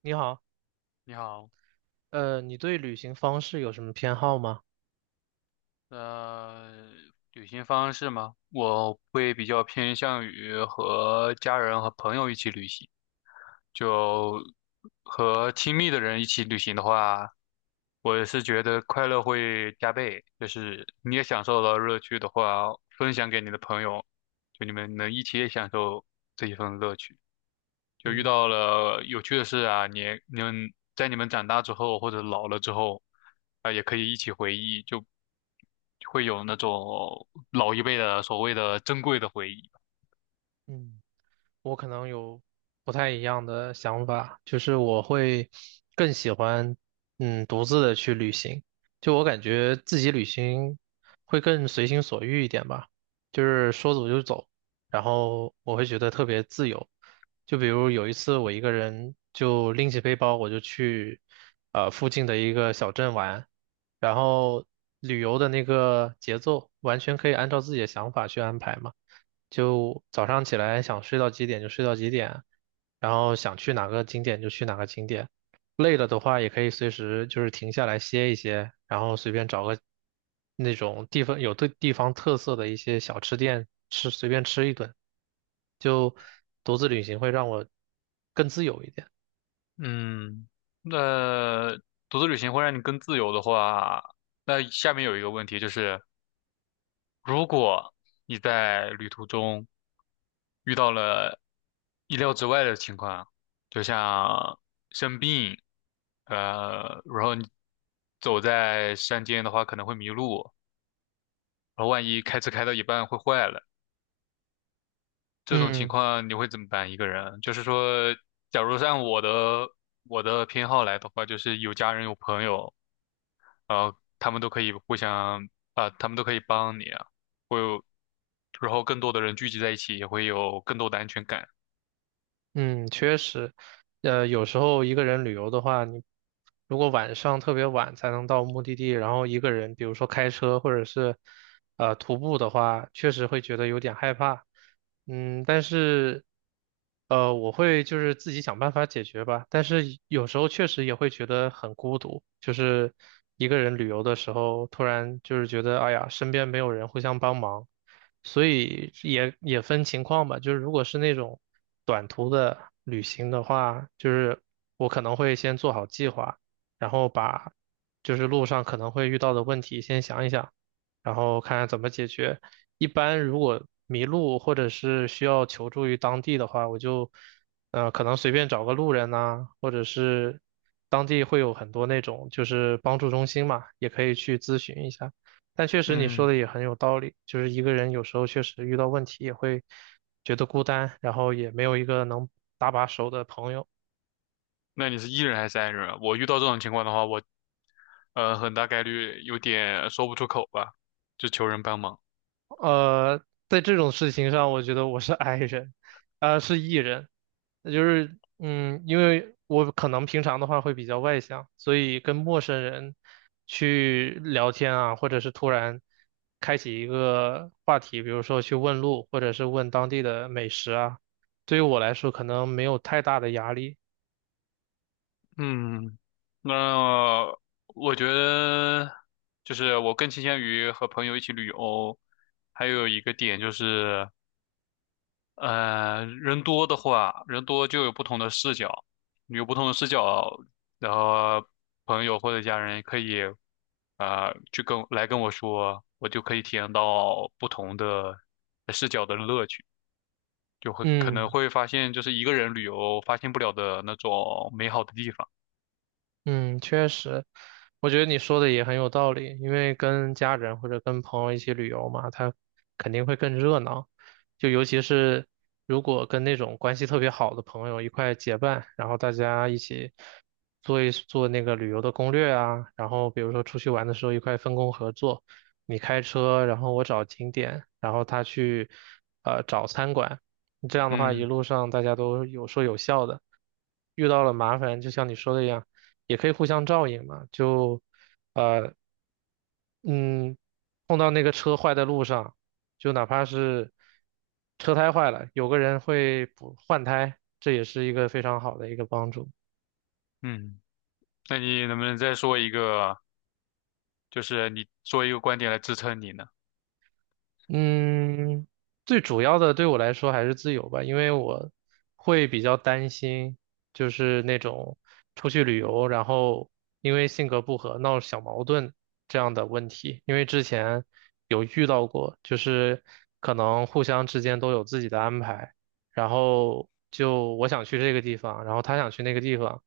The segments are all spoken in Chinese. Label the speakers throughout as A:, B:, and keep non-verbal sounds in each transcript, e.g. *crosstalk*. A: 你好，
B: 你好，
A: 你对旅行方式有什么偏好吗？
B: 呃，旅行方式吗？我会比较偏向于和家人和朋友一起旅行，就和亲密的人一起旅行的话，我是觉得快乐会加倍，就是你也享受了乐趣的话，分享给你的朋友，就你们能一起也享受这一份乐趣。就遇到
A: 嗯
B: 了有趣的事啊，你们长大之后或者老了之后，啊、也可以一起回忆，就会有那种老一辈的所谓的珍贵的回忆。
A: 嗯。我可能有不太一样的想法，就是我会更喜欢独自的去旅行，就我感觉自己旅行会更随心所欲一点吧，就是说走就走，然后我会觉得特别自由。就比如有一次我一个人就拎起背包我就去附近的一个小镇玩，然后旅游的那个节奏完全可以按照自己的想法去安排嘛。就早上起来想睡到几点就睡到几点，然后想去哪个景点就去哪个景点。累了的话，也可以随时就是停下来歇一歇，然后随便找个那种地方有对地方特色的一些小吃店吃，随便吃一顿。就独自旅行会让我更自由一点。
B: 嗯，那独自旅行会让你更自由的话，那下面有一个问题就是，如果你在旅途中遇到了意料之外的情况，就像生病，然后你走在山间的话可能会迷路，然后万一开车开到一半会坏了，这种情
A: 嗯。
B: 况你会怎么办？一个人，就是说，假如按我的偏好来的话，就是有家人有朋友，呃，他们都可以互相他们都可以帮你啊，会有，然后更多的人聚集在一起，也会有更多的安全感。
A: 嗯，确实，有时候一个人旅游的话，你如果晚上特别晚才能到目的地，然后一个人，比如说开车或者是徒步的话，确实会觉得有点害怕。嗯，但是我会就是自己想办法解决吧。但是有时候确实也会觉得很孤独，就是一个人旅游的时候，突然就是觉得哎呀，身边没有人互相帮忙。所以也分情况吧，就是如果是那种短途的旅行的话，就是我可能会先做好计划，然后把就是路上可能会遇到的问题先想一想，然后看看怎么解决。一般如果迷路或者是需要求助于当地的话，我就可能随便找个路人呐、或者是当地会有很多那种就是帮助中心嘛，也可以去咨询一下。但确实你说
B: 嗯，
A: 的也很有道理，就是一个人有时候确实遇到问题也会觉得孤单，然后也没有一个能搭把手的朋友。
B: 那你是 E 人还是 I 人啊？我遇到这种情况的话，我很大概率有点说不出口吧，就求人帮忙。
A: 呃，在这种事情上，我觉得我是 *laughs* I 人，是 E 人，那就是嗯，因为我可能平常的话会比较外向，所以跟陌生人去聊天啊，或者是突然开启一个话题，比如说去问路，或者是问当地的美食啊。对于我来说，可能没有太大的压力。
B: 嗯，那我觉得就是我更倾向于和朋友一起旅游，还有一个点就是。人多的话，人多就有不同的视角，有不同的视角，然后朋友或者家人可以去跟我说，我就可以体验到不同的视角的乐趣，就会可能
A: 嗯，
B: 会发现就是一个人旅游发现不了的那种美好的地方。
A: 嗯，确实，我觉得你说的也很有道理，因为跟家人或者跟朋友一起旅游嘛，他肯定会更热闹，就尤其是如果跟那种关系特别好的朋友一块结伴，然后大家一起做一做那个旅游的攻略啊，然后比如说出去玩的时候一块分工合作，你开车，然后我找景点，然后他去找餐馆，这样的话一
B: 嗯
A: 路上大家都有说有笑的，遇到了麻烦就像你说的一样。也可以互相照应嘛，呃嗯，碰到那个车坏在路上，就哪怕是车胎坏了，有个人会补换胎，这也是一个非常好的一个帮助。
B: 嗯，那你能不能再说一个，就是你说一个观点来支撑你呢？
A: 嗯，最主要的对我来说还是自由吧，因为我会比较担心，就是那种出去旅游，然后因为性格不合闹小矛盾这样的问题。因为之前有遇到过，就是可能互相之间都有自己的安排，然后就我想去这个地方，然后他想去那个地方，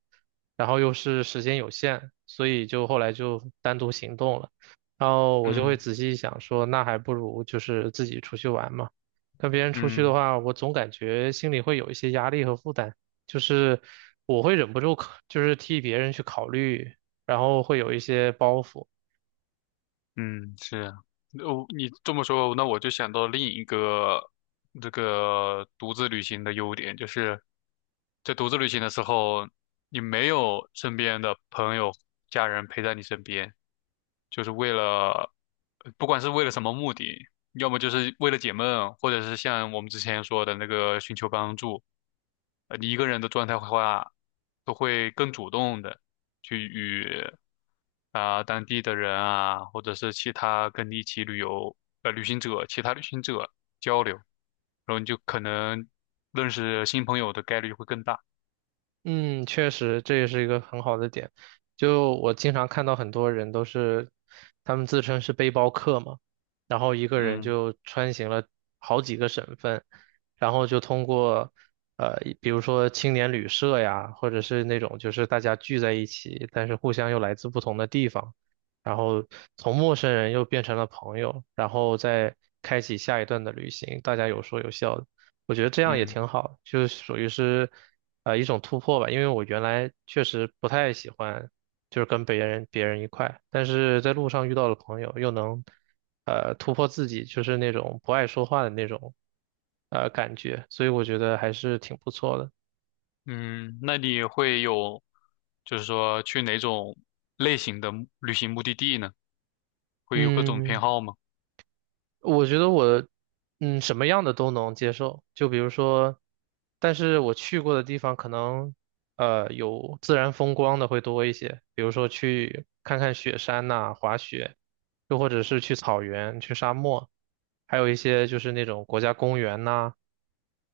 A: 然后又是时间有限，所以就后来就单独行动了。然后我就会
B: 嗯
A: 仔细想说，那还不如就是自己出去玩嘛。跟别人出去的
B: 嗯。
A: 话，我总感觉心里会有一些压力和负担，就是我会忍不住考就是替别人去考虑，然后会有一些包袱。
B: 嗯，是啊，哦，你这么说，那我就想到另一个这个独自旅行的优点，就是在独自旅行的时候，你没有身边的朋友、家人陪在你身边，就是为了，不管是为了什么目的，要么就是为了解闷，或者是像我们之前说的那个寻求帮助，你一个人的状态的话，都会更主动的去与啊、当地的人啊，或者是其他跟你一起旅行者、其他旅行者交流，然后你就可能认识新朋友的概率会更大。
A: 嗯，确实，这也是一个很好的点。就我经常看到很多人都是，他们自称是背包客嘛，然后一个人
B: 嗯
A: 就穿行了好几个省份，然后就通过，呃，比如说青年旅社呀，或者是那种就是大家聚在一起，但是互相又来自不同的地方，然后从陌生人又变成了朋友，然后再开启下一段的旅行，大家有说有笑的。我觉得这样也
B: 嗯
A: 挺好，就是属于是，一种突破吧。因为我原来确实不太喜欢，就是跟别人一块，但是在路上遇到了朋友，又能，突破自己，就是那种不爱说话的那种，感觉，所以我觉得还是挺不错的。
B: 嗯，那你会有就是说去哪种类型的旅行目的地呢？会有各种偏
A: 嗯。
B: 好吗？
A: 我觉得我，嗯，什么样的都能接受。就比如说，但是我去过的地方可能，有自然风光的会多一些，比如说去看看雪山呐、滑雪，又或者是去草原、去沙漠，还有一些就是那种国家公园呐、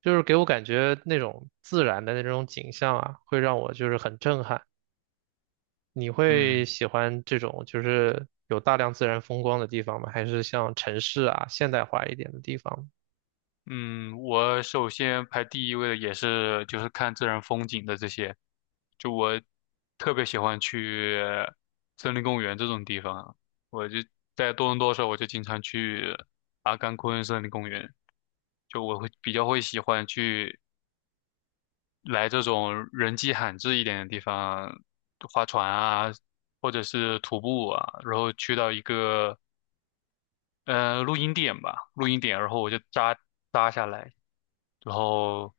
A: 就是给我感觉那种自然的那种景象啊，会让我就是很震撼。你会
B: 嗯。
A: 喜欢这种就是有大量自然风光的地方吗？还是像城市啊，现代化一点的地方呢？
B: 嗯，我首先排第一位的也是就是看自然风景的这些，就我特别喜欢去森林公园这种地方，我就在多伦多的时候，我就经常去阿甘昆森林公园，就我会比较喜欢来这种人迹罕至一点的地方，划船啊，或者是徒步啊，然后去到一个露营点，然后我就扎下来，然后，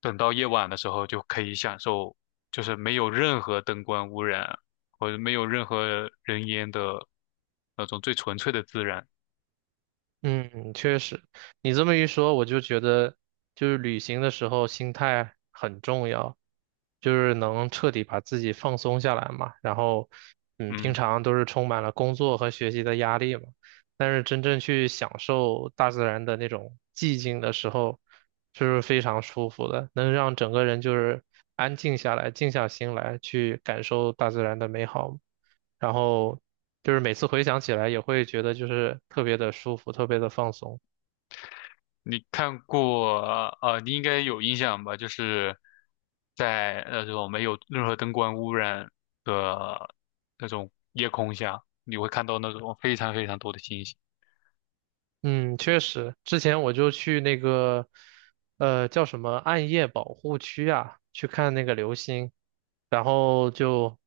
B: 等到夜晚的时候就可以享受，就是没有任何灯光污染或者没有任何人烟的那种最纯粹的自然。
A: 嗯，确实，你这么一说，我就觉得就是旅行的时候心态很重要，就是能彻底把自己放松下来嘛。然后，嗯，平
B: 嗯，
A: 常都是充满了工作和学习的压力嘛，但是真正去享受大自然的那种寂静的时候，就是非常舒服的，能让整个人就是安静下来，静下心来去感受大自然的美好。然后就是每次回想起来也会觉得就是特别的舒服，特别的放松。
B: 你看过啊、呃你应该有印象吧？就是在那种没有任何灯光污染的那种夜空下，你会看到那种非常非常多的星星。
A: 嗯，确实，之前我就去那个，叫什么暗夜保护区啊，去看那个流星，然后就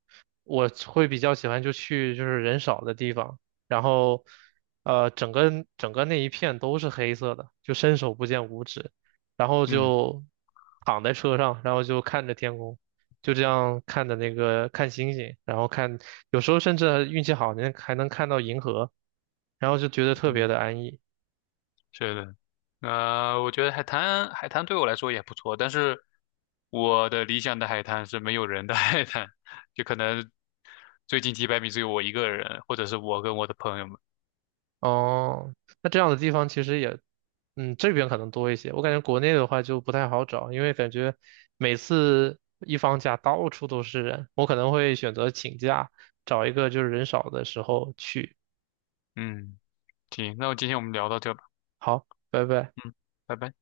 A: 我会比较喜欢就去就是人少的地方，然后整个那一片都是黑色的，就伸手不见五指，然后
B: 嗯
A: 就躺在车上，然后就看着天空，就这样看着那个看星星，然后看，有时候甚至运气好，还能看到银河。然后就觉得特别
B: 嗯。
A: 的安逸。
B: 是的，我觉得海滩对我来说也不错，但是我的理想的海滩是没有人的 *laughs* 海滩，就可能最近几百米只有我一个人，或者是我跟我的朋友们。
A: 哦，那这样的地方其实也，嗯，这边可能多一些。我感觉国内的话就不太好找，因为感觉每次一放假到处都是人，我可能会选择请假，找一个就是人少的时候去。
B: 嗯，行，那我今天我们聊到这吧，
A: 好，拜拜。
B: 嗯，拜拜。